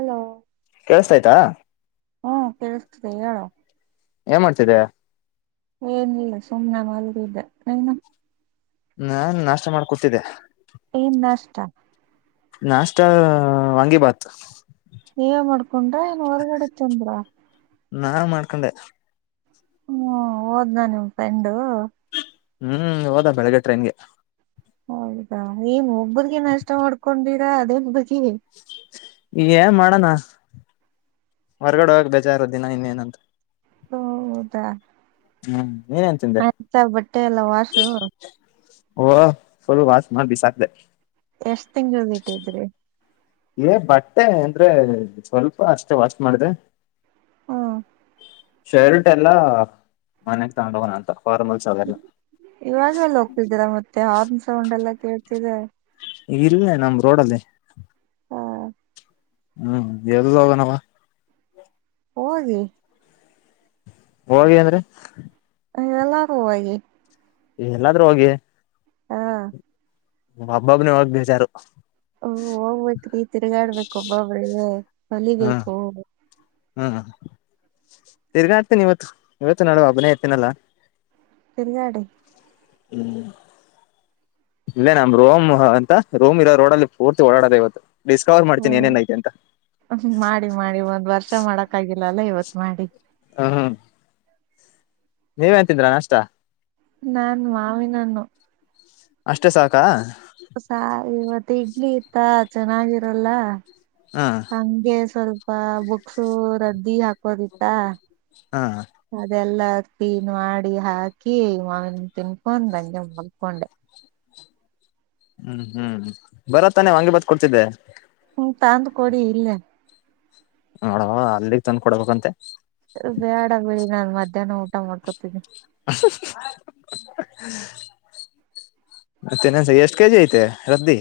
Hello ಕೇಳಸತಾಯ್ತಾ ಹ್ಮ್ ಕೇಳಿಸ್ತಿದೆ ಹೇಳು ಏನ್ ಮಾಡ್ತಿದೆ ಏನಿಲ್ಲ ಸುಮ್ನೆ ಮಲಗಿದ್ದೆ ನೀನು ನಾನ್ ನಾಷ್ಟ ಮಾಡ್ ಕೂತಿದ್ದೆ ಏನ್ ನಾಷ್ಟಾ ನಾಷ್ಟ ವಾಂಗಿ ಭಾತ್ ನೀವೆ ಮಾಡ್ಕೊಂಡ್ರ ಏನು ಹೊರ್ಗಡೆ ತಿಂದ್ರ ನಾನೆ ಮಾಡ್ಕೊಂಡೆ ಹ್ಮ್ ಓದ್ನ ನಿಮ್ ಫ್ರೆಂಡು ಹ್ಮ್ ಹೋದಾ ಬೆಳಗ್ಗೆ ಟ್ರೈನ್ಗೆ ಹೌದಾ ನೀವ್ ಒಬ್ರಿಗೆ ನಾಷ್ಟ ಮಾಡ್ಕೊಂಡಿರಾ ಅದೇ ಬಗೆ ಈಗ್ ಏನ್ ಮಾಡೋಣ ಹೊರ್ಗಡೆ ಹೋಗಕ್ ಬೇಜಾರು ದಿನ ಇನ್ನೇನಂತ ಹೌದಾ ಹ್ಮ್ ನೀನೇನ್ ತಿಂದೆ ಆಯ್ತ ಬಟ್ಟೆ ಎಲ್ಲ ವಾಶು ಓ ಫುಲ್ ವಾಶ್ ಮಾಡ್ ಬಿಸಾಕ್ದೆ ಎಷ್ಟ್ ತಿಂಗಳ್ದ್ ಇಟ್ಟಿದ್ರಿ ಏ ಬಟ್ಟೆ ಅಂದ್ರೆ ಸ್ವಲ್ಪ ಅಷ್ಟೇ ವಾಶ್ ಮಾಡಿದೆ ಹ್ಮ ಶೈರುಟ್ ಎಲ್ಲಾ ಮನೆಗ್ ತಗೊಂಡ ಹೋಗೋಣ ಅಂತ ಫಾರ್ಮಲ್ಸ್ ಅವೆಲ್ಲ ಇವಾಗ ಎಲ್ಲ ಹೋಗ್ತಿದ್ದೀರ ಮತ್ತೆ ಹಾರ್ನ್ ಸೌಂಡ್ ಎಲ್ಲ ಕೇಳ್ತಿದೆ ಇಲ್ಲೆ ನಮ್ ರೋಡಲ್ಲಿ ಹ ಹ್ಮ ಎಲ್ಲೋಗನವ್ವ ಹೋಗಿ ಹೋಗಿ ಅಂದ್ರೆ ಹ ಎಲ್ಲಾರು ಹೋಗಿ ಎಲ್ಲಾದ್ರೂ ಹೋಗಿ ಹಾ ಒಬ್ಬೊಬ್ಬನೇ ಹೋಗಕ್ ಬೇಜಾರು ಹ ಹೋಗ್ಬೇಕ್ರೀ ತಿರುಗಾಡ್ಬೇಕ್ ಒಬ್ಬೊಬ್ಬರೇ ಹ್ಮ್ ಕಲಿಬೇಕು ಹ್ಮ್ ತಿರ್ಗಾಡ್ತೀನ್ ಇವತ್ತು ಇವತ್ತು ನಾಳೆ ಒಬ್ಬನೆ ಇರ್ತಿನಲ್ಲ ತಿರ್ಗಾಡಿ ಹ್ಮ್ ಇಲ್ಲೆ ನಮ್ ರೂಮ್ ಎಂತ ರೂಮ್ ಇರೋ ರೋಡ್ಲ್ಲಿ ಪೂರ್ತಿ ಓಡಡದೆ ಇವತ್ತು ಡಿಸ್ಕವರ್ ಮಾಡ್ತೀನಿ ಏನೇನ್ ಐತೆ ಅಂತ ಹ್ಮ ಮಾಡಿ ಮಾಡಿ ಒಂದ್ ವರ್ಷ ಮಾಡಕ್ ಆಗಿಲ್ಲ ಅಲ್ಲ ಇವತ್ ಮಾಡಿ ಹಾ ಹಾ ನೀವೇನ್ ತಿಂದ್ರಾ ನಾಷ್ಟ ನಾನ್ ಮಾವಿನ ಹಣ್ಣು ಅಷ್ಟೇ ಸಾಕ ಸಾಕು ಇವತ್ ಇಡ್ಲಿ ಇತ್ತ ಚೆನ್ನಾಗಿರಲ್ಲ ಹಾ ಹಂಗೆ ಸ್ವಲ್ಪ ಬುಕ್ಸು ರದ್ದಿ ಹಾಕೋದಿತ್ತ. ಹಾ ಅದೆಲ್ಲ ಕ್ಲೀನ್ ಮಾಡಿ ಹಾಕಿ ಮಾವನಣ್ ತಿನ್ಕೊಂಡ ಬಂದು ಮಲ್ಕೊಂಡೆ. ಹ್ಮ್ ಹ್ಮ್ ಬರದ್ತಾನೆ ವಾಂಗಿ ಬತ್ ಕೊಡ್ತಿದ್ದೆ. ಹ್ಮ ತಂದ್ ಕೊಡಿ ಇಲ್ಲೇ. ನೋಡವ ಅದಿಲ್ಲಿಗ್ ತಂದ್ ಕೊಡ್ಬೇಕಂತೆ. ಬೇಡ ಬಿಡಿ ನಾನು ಮಧ್ಯಾಹ್ನ ಊಟ ಮಾಡ್ಕೋತಿನಿ. [unintelligible] ಮತ್ತೆ ಇನೆನ್ಸ ಎಷ್ಟ್ ಕೆಜಿ ಐತೆ ರದ್ದಿ?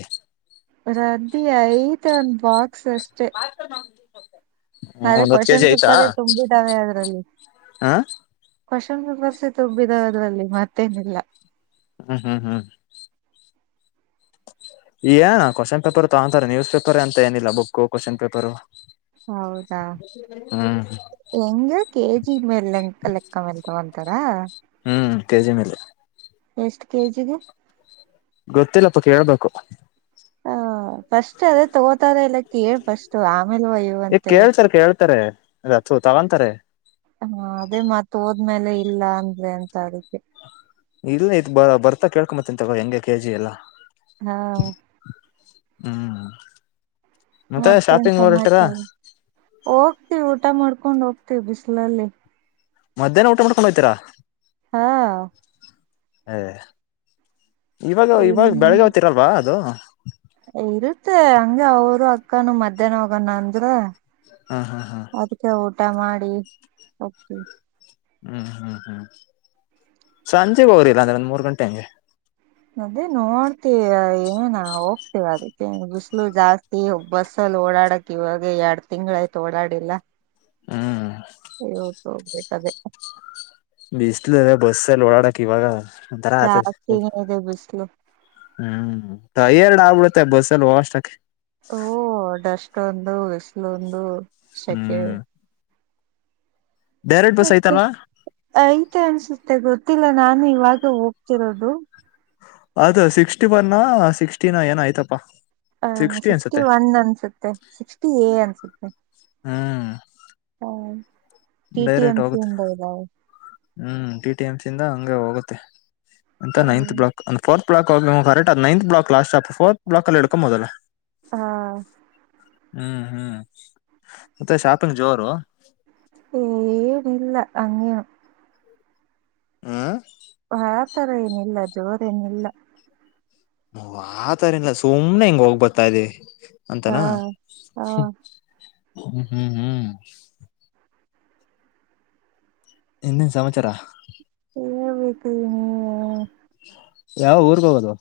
ರದ್ದಿ ಐತ್ ಒಂದ್ ಬಾಕ್ಸ್ ಅಷ್ಟೇ. ಆ [unintelligible] ನಾಳೆ ಕ್ವೊಶನ್ ಪೇಪರೇ ತುಂಬಿದ್ದಾವೆ ಅದ್ರಲ್ಲಿ. ಹ ಕ್ವೊಶನ್ ಪೇಪರ್ಸೆ ತುಬ್ಬಿದಾವ್ ಅದ್ರಲ್ಲಿ ಮತ್ತೇನಿಲ್ಲ. ಹ್ಮ್ ಹ್ಮ್ ಹ್ಮ್ ಏನ ಕೊಶ್ಚನ್ ಪೇಪರ್ ತಗೊಂತಾರೆ ನ್ಯೂಸ್ ಪೇಪರೇ ಆಂತ ಏನಿಲ್ಲ ಬುಕ್ಕು ಕ್ವೊಶನ್ ಪೇಪರು. ಹೌದಾ ಹ್ಮ್ ಹೆಂಗೆ ಕೆಜಿಗ್ಮೇಲೆ ಲೆಂಕ ಲೆಕ್ಕ ಮೇಲ್ತೊಗಂತಾರ. ಹ್ಮ್ ಕೆಜಿ ಮೇಲೆ. ಎಷ್ಟು ಕೆ ಜಿಗೆ? ಗೊತ್ತಿಲ್ಲಪ್ಪ ಕೇಳ್ಬೇಕು. ಹ ಫಸ್ಟ್ ಅದೇ ತಗೋತಾರ ಇಲ್ಲ ಕೇಳ ಫಸ್ಟ್ ಆಮೇಲೆ ಓಯ್ಯುವ. ಈ ಕೇಳ್ತರ್ ಕೇಳ್ತಾರೆ ಅಲ ತೂ ತಗೊಂತಾರೆ. ಹಾ ಅದೇ ಮತ್ ಹೋದ್ಮೇಲೆ ಇಲ್ಲ ಅಂದ್ರೆ ಅಂತ ಅದಕ್ಕೆ. ಇಲ್ಲ ಇತ್ ಬ ಬರ್ತಾ ಕೇಳ್ಕೊಂಬತ್ತೀನ್ ತಗ ಹೆಂಗೆ ಕೆ ಜಿ ಎಲ್ಲಾ. ಹಾ ಹ್ಮ್ ಮತ್ತೆ ಮತ್ತೇನ್ ಶಾಪಿಂಗ್ ಹೊರ್ಟೀರಾ? ಸಮಾಚಾರ ಹೋಗ್ತಿವಿ ಊಟ ಮಾಡ್ಕೊಂಡ್ ಹೋಗ್ತಿವಿ ಬಿಸಿಲಲ್ಲಿ. ಮಧ್ಯಾಹ್ನ ಊಟ ಮಾಡ್ಕೊಂಡ್ ಹೊಯ್ತೀರಾ. ಹಾ ಏ ಇವಾಗ ಇವಾಗ ಬೆಳಗ್ಗೆ ಹೊತ್ತಿರಲ್ವಾ ಅದು? ಇರುತ್ತೆ ಹಂಗೆ ಅವರು ಅಕ್ಕಾನ ಮಧ್ಯಾಹ್ನ ಹೋಗಣ ಅಂದ್ರು. ಹಾ ಹಾ ಹಾ ಅದಕ್ಕೆ ಊಟ ಮಾಡಿ ಹೋಗ್ತಿವಿ. ಹ್ಮ್ ಹ್ಮ್ ಹ್ಮ್ ಸಂಜೆ ಹೋಗ್ರಿ ಇಲ್ಲ ಅಂದ್ರೆ ಒಂದ್ ಮೂರು ಗಂಟೆ ಹಂಗೆ. ಅದೇ ನೋಡ್ತಿವಿ ಏನ ಹೋಗ್ತೇವ ಅದಕ್ಕೆ ಬಿಸಲು ಜಾಸ್ತಿ. ಈ ಬಸ್ಸಲ್ಲಿ ಓಡಾಡಕ್ ಇವಾಗ ಎರಡ್ ತಿಂಗ್ ಆಯ್ತು ಓಡಾಡಿಲ್ಲ. ಹ್ಮ್ ಇವತ್ತು ಹೋಗ್ಬೇಕ್ ಅದೇ. ಬಿಸ್ಲು ಅದೆ ಬಸ್ಸಲ್ಲಿ ಓಡಾಡಕ್ ಇವಾಗ ಒಂಥರಾ ಆತದೆ. ಉರಿ ಬಿಸ್ಲು. ಹ್ಮ್ ಟಯರ್ಡ್ ಆಗ್ಬಡುತ್ತೆ ಬಸ್ಸಲ್ಲಿ ಹೋಗಷ್ಟತ್ಕೆ. ಓ ಡಸ್ಟ್ ಒಂದು ಬಿಸಿಲು ಒಂದು ಸೆಕೆ. ಹ್ಮ್ ಡೈರೆಕ್ಟ್ ಬಸ್ ಮತ್ತೆ ಐತಲ್ವಾ ಐತೆ ಅನ್ಸುತ್ತೆ ಗೊತ್ತಿಲ್ಲ ನಾನು ಇವಾಗ ಹೋಗ್ತಿರೋದು. ಅದು ಸಿಕ್ಸ್ಟಿ ಒನ್ನೊ ಸಿಕ್ಸ್ಟಿನೊ ಏನೊ ಐತಪ್ಪಾ. ಹ ಸಿಕ್ಸ್ಟಿ ಒನ್ ಅನ್ಸುತ್ತೆ ಸಿಕ್ಸ್ಟಿ ಎ ಅನ್ಸುತ್ತೆ ಹ್ಮ್ ಹ T. T. Direct M. P ಹೋಗುತ್ತೆ ಇಂದ ಇದಾವ ಹ್ಮ್ ಟಿ. ಟಿ. ಎಂ. ಪಿ ಇಂದ ಹಂಗೆ ಹೋಗುತ್ತೆ ಅಂತ ninth block fourth block correct ಅದ್ ninth block last stop fourth block ಅಲ್ಲಿ ಇಳ್ಕೊಬೋದಲ್ಲ ಹಾ ಹ್ಮ್ ಹ್ಮ್ ಮತ್ತೆ ಶಾಪಿಂಗ್ ಜೋರು ಏನಲ್ಲ ಅಂಗೇನು ಆ ಆ ತರ ಏನಿಲ್ಲ ಜೋರ್ ಏನಿಲ್ಲ ನ ಆತರ ಇಲ್ಲ ಸುಮ್ನೆ ಹಿಂಗ್ ಹೋಗ್ ಬರ್ತಾ ಇದವಿ ಹಾ ಅಂತಾನ ಹಾ ಹ್ಮ ಹ್ಮ್ ಹ್ಮ್ ಇನ್ನೆನ್ ಸಮಾಚಾರ ಹೇಳ್ಬೇಕು ನೀವೆ ಯಾವಗ್ ಊರ್ಗೆ ಹೋಗೋದು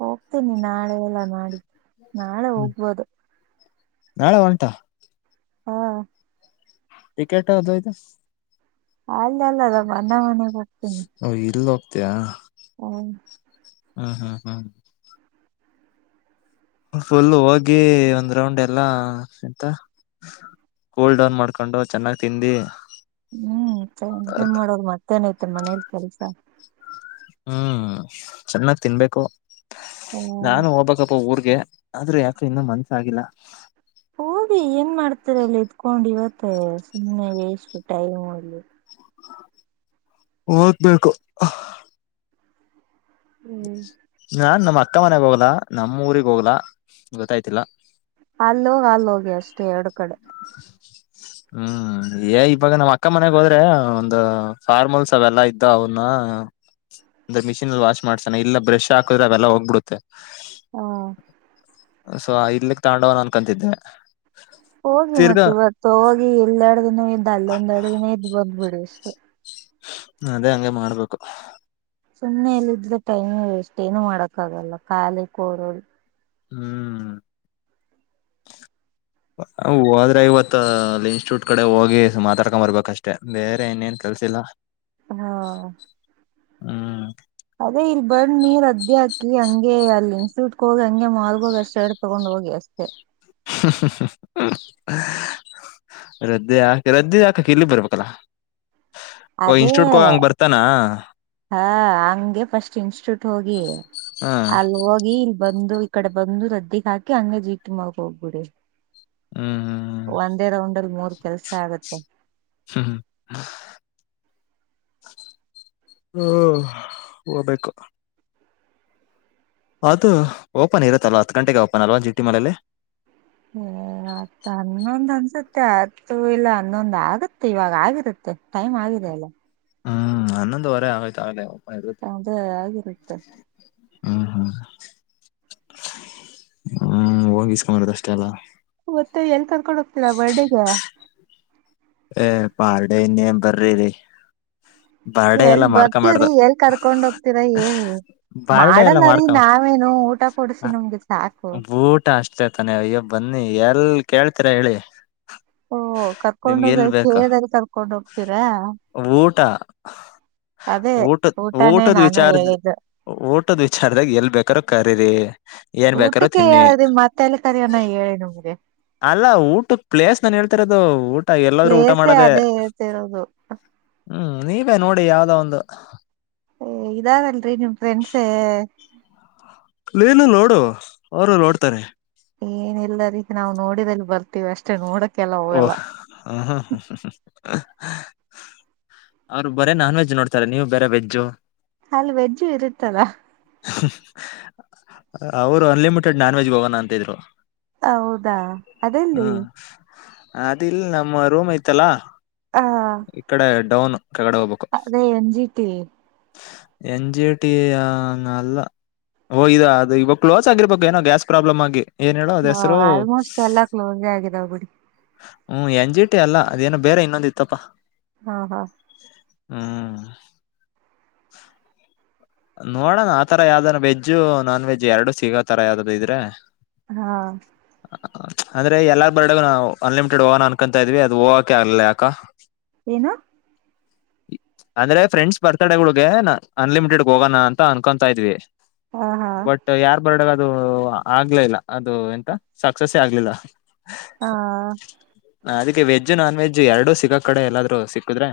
ಹೋಗ್ತೀನಿ ನಾಳೆ ಇಲ್ಲ ನಾಳಿದ್ದು ನಾಳೆ ಹ್ಮ್ ಹೋಗ್ಬೋದು ನಾಳೆ ಉಂಟಾ ಹಾ ಟಿಕೆಟ್ ಅದು ಇದು ಅಲ್ಲ ಅಲ್ಲದ ನಮ್ ಅಣ್ಣ ಮನೆಗ್ ಹೋಗ್ತೀನಿ ಹೊ ಇಲ್ ಹೋಗ್ತಿಯಾ ಹೌದ ಹ್ಮ್ ಹ್ಮ್ ಹ್ಮ್ ಫುಲ್ ಹೋಗಿ ಒಂದ್ ರೌಂಡ್ ಎಲ್ಲಾ ಎಂತ ಕೂಲ್ಡೌನ್ ಮಾಡ್ಕೊಂಡು ಚೆನ್ನಾಗ್ ತಿಂದಿ ಹ್ಮ್ ಇನೆನ್ ಮಾಡೋದು ಮತ್ತೇನ ಐತೆ ಮನೇಲಿ ಕೆಲ್ಸ ಹ್ಮ್ ಚೆನ್ನಾಗ್ ತಿನ್ಬೇಕು ಹೊ ನಾನು ಹೋಗ್ಬೇಕಪ್ಪ ಊರಿಗೆ ಆದ್ರೂ ಯಾಕೋ ಇನ್ನೂ ಮನಸ್ಸಾಗಿಲ್ಲ ಹೋಗಿ ಏನ್ ಮಾಡ್ತಿರ ಅಲ್ಲಿ ಇದ್ಕೊಂಡ್ ಇವತ್ತೆ ಸುಮ್ಮನೆ ವೇಸ್ಟ್ ಟೈಮು ಅಲ್ಲಿ ಓದ್ಬೇಕು ಹ್ಮ್ ನಾನ್ ನಮ್ಮ ಅಕ್ಕ ಮನೆಗ್ ಹೋಗ್ಲಾ ನಮ್ಮ ಊರಿಗ್ ಹೋಗ್ಲ ಗೊತ್ತಾಯ್ತಿಲ್ಲ ಅಲ್ಲೊಗಿ ಅಲ್ಲಿ ಹೋಗಿ ಅಷ್ಟೇ ಎರಡು ಕಡೆ [inaudible] ಹ್ಮ್ ಏ ಇವಾಗ ನಮ್ಮ್ ಅಕ್ಕ ಮನೆಗ್ ಹೋದ್ರೆ ಒಂದು ಫಾರ್ಮಲ್ಸ್ ಅವೆಲ್ಲಾ ಇದ್ದೋ ಅವ್ನ್ನ ಒಂದ್ ಎರ್ಡ್ ಮಷೀನ್ ಅಲ್ಲಿ ವಾಶ್ ಮಾಡಿಸಣ ಬ್ರಷ್ ಹಾಕುದ್ರವೆಲ್ಲ ಹೋಗ್ಬಿಡುತ್ತೆ ಹ ಸೋ ಇಲ್ಲಿಗ್ ತಗೊಂಡು ಹೋಗೋಣ ಅನ್ಕೋತ್ತಿದ್ದೆ ಹೋಗಿ ಮತ್ತ ಇವತ್ತು ಹೋಗಿ ಇಲ್ ಎರಡ್ದಿನ ಇದ್ ಅಲ್ಲೊಂದ ಎಡ್ದಿನ ಇದ್ ಬಂದ್ ಬಿಡಿ ಅಷ್ಟೇ ಅದೇ ಹಂಗೆ ಮಾಡ್ಬೇಕು ಸುಮ್ಮ್ನೆ ಇಲ್ ಇದ್ರೆ ಟೈಮ್ ವೇಸ್ಟ್ ಏನು ಮಾಡಕ್ಕ ಆಗಲ್ಲ ಖಾಲಿ ಕೋರೋದು ಹ್ಮ್ ಹೋದ್ರೆ ಇವತ್ ಇನ್ಸ್ಟಿಟ್ಯೂಟ್ ಕಡೆ ಹೋಗಿ ಮಾತಾಡ್ಕೊಂಡ್ಂಬರ್ಬೇಕಷ್ಟೇ ಬೇರೆ ಇನೇನ್ ಕೆಲ್ಸಿಲ್ಲ ಹ ಹಾ ಹ್ಮ್ ಅದೇ ಇಲ್ ಬಂದ ರದ್ದಿ ಹಾಕಿ ಹಂಗೆ ಅಲ್ಲಿ ಇನ್ಸ್ಟಿಟ್ಯೂಟ್ ಹೋಗಿ ಹಂಗೆ ಮಾಲ್ಗ ಹೋಗಿ ಅಷ್ಟ ಹೇ ತಗೊಂಡು ಹೋಗಿ ಅಷ್ಟೆ ಹ ಹ ಹ ರದ್ಯ ರದ್ದೆ ಹಾಕಕ್ ಇಲ್ಲಿ ಬರ್ಬೇಕಲ್ಲಾ ಓ ಅದೇ ಇನ್ಸ್ಟ್ಯೂಟ್ ಹಂಗ ಬರ್ತಾನ ಹಾ ಹಂಗೆ ಫಸ್ಟ್ ಇನ್ಸ್ಟಿಟ್ಯೂಟ್ ಹೋಗಿ ಹ ಅಲ್ ಹೋಗಿ ಇಲ್ ಬಂದು ಈ ಕಡೆ ಬಂದು ರದ್ದಗಿಹಾಕಿ ಹಂಗ ಜೀಟಿ ಮಲ್ ಹೋಗ್ಬಿಡಿ ಹ್ಮ್ ಹ್ಮ್ ಒಂದೇ ರೌಂಡ್ಲ್ಲೀ ಮುರ ಕೆಲಸ ಆಗುತ್ತೆ [unintelligible] ಹೂ ಹೋಗ್ಬೇಕು ಅದು ಓಪನ್ ಇರುತ್ತಲ್ವಾ ಹತ್ತು ಗಂಟೆಗೆ ಓಪನ್ ಅಲ್ವ ಜಿಟಿ ಮನೇಲಿ [unintelligible] ಹತ್ ಹನ್ನೊಂದ್ ಅನ್ಸುತ್ತೆ ಅತ್ತು ಇಲ್ಲ ಹನ್ನೊಂದ್ ಆಗುತ್ತೆ ಇವಾಗ ಆಗಿರುತ್ತೆ ಟೈಮ್ ಆಗಿದೆ ಅಲ್ಲ ಹ್ಮ್ಮ್ ಅನೋಂವರೆ ಆಗೋಯ್ತು ಆಗಲೇ ಇರುತ್ತೆ ಅದೇ ಆಗಿರುತ್ತೆ [unintelligible] ಹೋಗಿಸಿಕೊಂಡು ಬರೋದು ಅಷ್ಟೇ ಅಲ್ವ ಮತ್ತೆ ಎಲ್ಲಿ ಕರ್ಕೊಂಡು ಹೋಗ್ತಿರುವ ಬರ್ತ್ಡೇ ಗೆ ಪಾರ್ಡೆ ಇನ್ನೇನ್ ಬರಿರೀ ಎಲ್ ಬರ್ತವ್ರಿ ಎಲ್ ಕರ್ಕೊಂಡ್ ಹೋಗ್ತೀರ ಹೇಳಿ ಬಾರ್ಡೇ ಎಲ್ಲ ಮಾಡಲ್ಲರಿ ಮಾಡ್ಕೊ ನಾವೇನು ಊಟ ಕೊಡ್ಸಿ ನಮ್ಗೆ ಸಾಕು ಊಟ ಅಷ್ಟೇತಾನೆ ಅಯ್ಯೋ ಬನ್ನಿ ಎಲ್ ಕೇಳ್ತೀರಾ ಹೇಳಿ ಓ ಕರ್ಕೊಂಡ ನಿಮ್ಗೆ ಎಲ್ ಬೇಕು ಕೇಳಿದ್ರೆ ಕರ್ಕೊಂಡ್ ಹೋಗ್ತೀರಾ ಊಟ ಅದೇ ಊಟದ ಊಟನೇ ಊಟದ ನಾನು ವಿಚಾರ ಹೇಳಿದ್ದು ಊಟದ್ ವಿಚಾರದಾಗ ಎಲ್ ಬೇಕಾರ ಕರೀರಿ ಏನ್ ಬೇಕಾರ ಊಟಕ್ಕೆ ತಿನ್ನಿ ಹೇಳುದ್ವಿ ಮತ್ತೆಲ್ಲಿ ಕರಯನ ಹೇಳಿ ನಿಮಗೆ ಅಲ್ಲಾ ಊಟ ಪ್ಲೇಸ್ ನಾನು ಹೇಳ್ತಿರೋದು ಊಟ ಎಲ್ಲಾದ್ರೂ ಊಟ ಪ್ಲೇಸೇ ಮಾಡದೆ ಅದೇ ಹೇಳ್ತಿರೋದು ಹ್ಮ್ ನೀವೇ ನೋಡಿ ಯಾವ್ದೋ ಒಂದು ಏ ಇದಾರಲ್ರಿ ನಿಮ್ ಫ್ರೆಂಡ್ಸೇ ನೀನು ನೋಡು ಅವರು ನೋಡ್ತಾರೆ ಏನಿಲ್ಲ ರೀ ನಾವು ನೋಡಿದಲ್ಲಿ ಬರ್ತೀವಿ ಅಷ್ಟೇ ನೋಡಕ್ ಓ ಹಾ ಹಾ ಹ ಅವ್ರು ಬರೇ ನಾನ್ ವೆಜ್ ನೋಡ್ತಾರೆ ನೀವು ಬೇರೆ ವೆಜ್ ಅಲ್ಲಿ ವೆಜ್ಜು ಇರುತ್ತದಾ [inaudible] ಅವರು ಅನ್ಲಿಮಿಟೆಡ್ ನಾನ್ ವೆಜ್ಗೆ ಹೋಗೋಣ ಅಂತಿದ್ರು ಹೌದಾ [inaudible] ಅದೆಲ್ಲಿ ಹ್ಮ್ ಅದಿಲ್ ನಮ್ಮ ರೂಮ್ ಐತಲ್ಲಾ ಆ ಇಕಡೆ ಡೌನ್ ಕೇ ಳ್ಳಗಡೆ ಓಗಬೇಕು ಅದೇ ಎನ್ ಜಿಟಿ ಎನ್ಜಿ ಟಿ ಅಲ್ಲ ಓ ಇದೆ ಅ ಇವಾಗ ಕ್ಲೋಸ್ ಆಗರ್ಬೇಕ ಏನೋ ಗ್ಯಾಸ್ ಪ್ರಾಬ್ಲಮ ಆಗಿ ಏನ್ ಹೇಳೋ ಅದ ಹಾ ಹೆಸರು ಆಲ್ಮೋಸ್ಟ್ ಎಲ್ಲ ಕ್ಲೋಸ್ ಆಗಿದಾವ ಬಿಡಿ ಹ್ಮ್ ಎನ್ ಜಿ ಟಿ ಅಲ್ಲ ಅದೇನೋ ಬೇರೆ ಇನ್ನೊಂದ ಇತ್ತಪ್ಪ ಹಾ ಹಾ ಹ್ಮ್ [unintelligible] ನೋಡೋಣ ಆತರ ಯಾವ್ದ್ ರ ವೆಜ್ಜ್ ನಾನ್ ವೆಜ್ ಎರಡು ಸಿಗೋತರ ಯಾವ್ದ್ ರಇದ್ರೆ ಹಾ [unintelligible] ಅಂದ್ರೆ ಎಲ್ಲಾರ್ ಬರ್ಡಗ ನಾವು ಅನ್ಲಿಮಿಟೆಡ್ ಓವಾನ ಅನ್ಕೊಂತಾ ಇದ್ವಿ ಅದು ಓವಕ ಆಗಲ್ಲ ಯಾಕ. ಏನು. ಅಂದ್ರೆ ಫ್ರೆಂಡ್ಸ್ ಬರ್ತಡೆಗಳಗೆ ಅನ್ಲಿಮಿಟೆಡ್. ಹೋಗೋಣ ಅಂತ ಅನ್ಕೊತಾ ಇದ್ವಿ. ಹಾ ಹಾ. [unintelligible] ಬಟ್ ಯಾರ್ ಬರ್ಡೆಗಾದ್ರು ಅದು ಆಗ್ಲೇ ಇಲ್ಲ ಅದು ಎಂತ ಸಕ್ಸಸ್ಸೆ ಆಗ್ಲಿಲ್ಲ. ಹಾ- ಅದಕ್ಕೆ ವಜ್ ನಾನ್ೆಜ್ಜ್ ಏರಡು ಸಿಗಕ್ ಕಡೆ ಎಲ್ಲಾದ್ೂ ಸಿಕ್ಕುದ್ರೆ.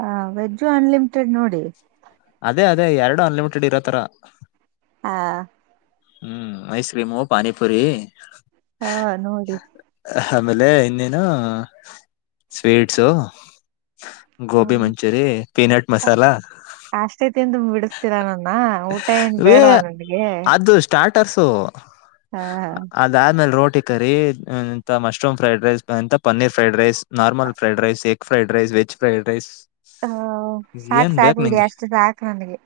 ಹ ವೆಜ್ಜು ಅನ್ಲಿಮಿಟೆಡ್ ನೋಡಿ. ಅದೇ ಅದೇ ಎರಡು ಅನ್ಲಿಮಿಟೆಡ್ ಇರೋತರ. ಹಾ- ಹ್ಮ್ ಐಸ್ ಕ್ರೀಮು ಪಾನಿಪುರಿ. ಹಾ ನೋಡಿ. ಆಮೇಲೆ ಇನ್ನೇನು ಸ್ವೀಟ್ಸು. ಗೋಬಿ ಮಂಚೂರಿ ಪೀನಟ್ ಮಸಾಲಾ. ಅಷ್ಟೇತಿಂದು ಬಿಡಿಸತೀರ ನನ್ನ ಊಟ ಏನ್ ಬೇಡವಾ ನನ್ಗೆ. ಸ್ಟಾ್ಟರ್ಸು. ಹಾ ಹಾ- ಅದಾದ್ಮೇಲೆ ರೋಟಿ ಕರಿಂತ ಮಶ್ರೂಮ್ ಫ್ರೈಡ್ ರೈಸ್ಂತ paneer fried rice. Normal fried rice egg fried rice veg fried rice. ಹ ಸಾಕ್ು ಸಾಕು ಬಿಡಿ ಅಷ್ಟು ಸಾಕು ನನ್ಗೆ.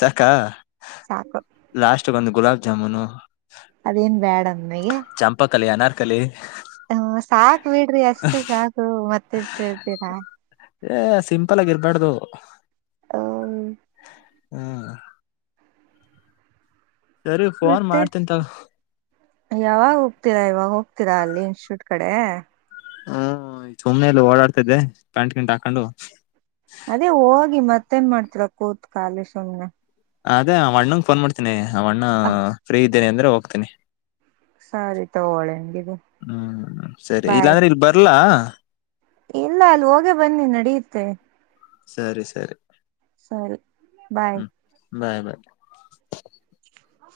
ಸಾಕ್ಕಾ. ಸಾಕ. ಲಾಸ್ಟ್ಗೆ ಒಂದು ಗುಲಾಬ್ ಜಾಮೂನು. ಅದೇನ್ ಬ್ಯಾಡ ನನಗೆ. ಚಂಪಾಕಲಿಿ ಅನಾರ್ಕಲಿ. ಹ್ಮ ಸಾಕು ಬಿಡ್ರಿ ಅಷ್ಟು ಸಾಕು ಮತ್ತೆಷ್ಟು ಹೇಳ್ತೀರಾ. ಏ ಸಿಂಪಲ್ ಆಗಿ ಇರಬಾರಡ್ದು. ಹ್ಮ- ಹಾ- ಸರಿ ಫೋನ್ ಮತ್ತೆ ಮಾಡ್ತನ್ಂತಗ. ಯಾವಾಗ ಹೋಗ್ತೀರಾ ಇವಾಗ ಹೋಗ್ತೀರಾ ಅಲ್ಲಿ ಇನ್ಸ್ಟಿಟ್ಯೂಟ್ ಕಡೆ. ಹ್ಮ್ ಈ ಸುಮ್ನೆೆಯಲ್ಲಿ ಓಡಾಡ್ತಿದ್ದೆ ಪ್ಯಾಂಟ್ ಕಿಂಟ್ ಹಾಕೊಂಡು. ಅದೇ ಹೋಗಿ ಮತ್ತೇನ್ ಮಾಡ್ತರ ಕೂತ್ ಕಾಲಿ ಸುಮ್ನೆ. ಅದೇ ಅಣ್ಣಂಗ ಫೋನ್ ಮಾಡ್ತೀನಿ ಆ ಅಣ್ಣ ಅ ಫ್ರೀ ಇದ್ದೇನಿ ಅಂದ್ರೆ ಹೋಗ್ತೀನಿ. ಸರಿ ತಗೊಳ್ಳಿ ಹಂಗಿದ್ರೆ ಹ್ಮ್ ಸರಿ ಇಲ್ಲಾಂದ್ರೆ ಇಲ್ ಬರ್ಲ್ಲಾ. ಎಲ್ಲ ಅಲ್ಲಿ ಹೋಗೇ ಬನ್ನಿ ನಡೆಯುತ್ತೆ. ಸರಿ ಸರಿ. ಸರಿ ಬಾಯ್. ಹ್ಮ್ ಬಾಯ್ ಬಾಯ್. ಹ-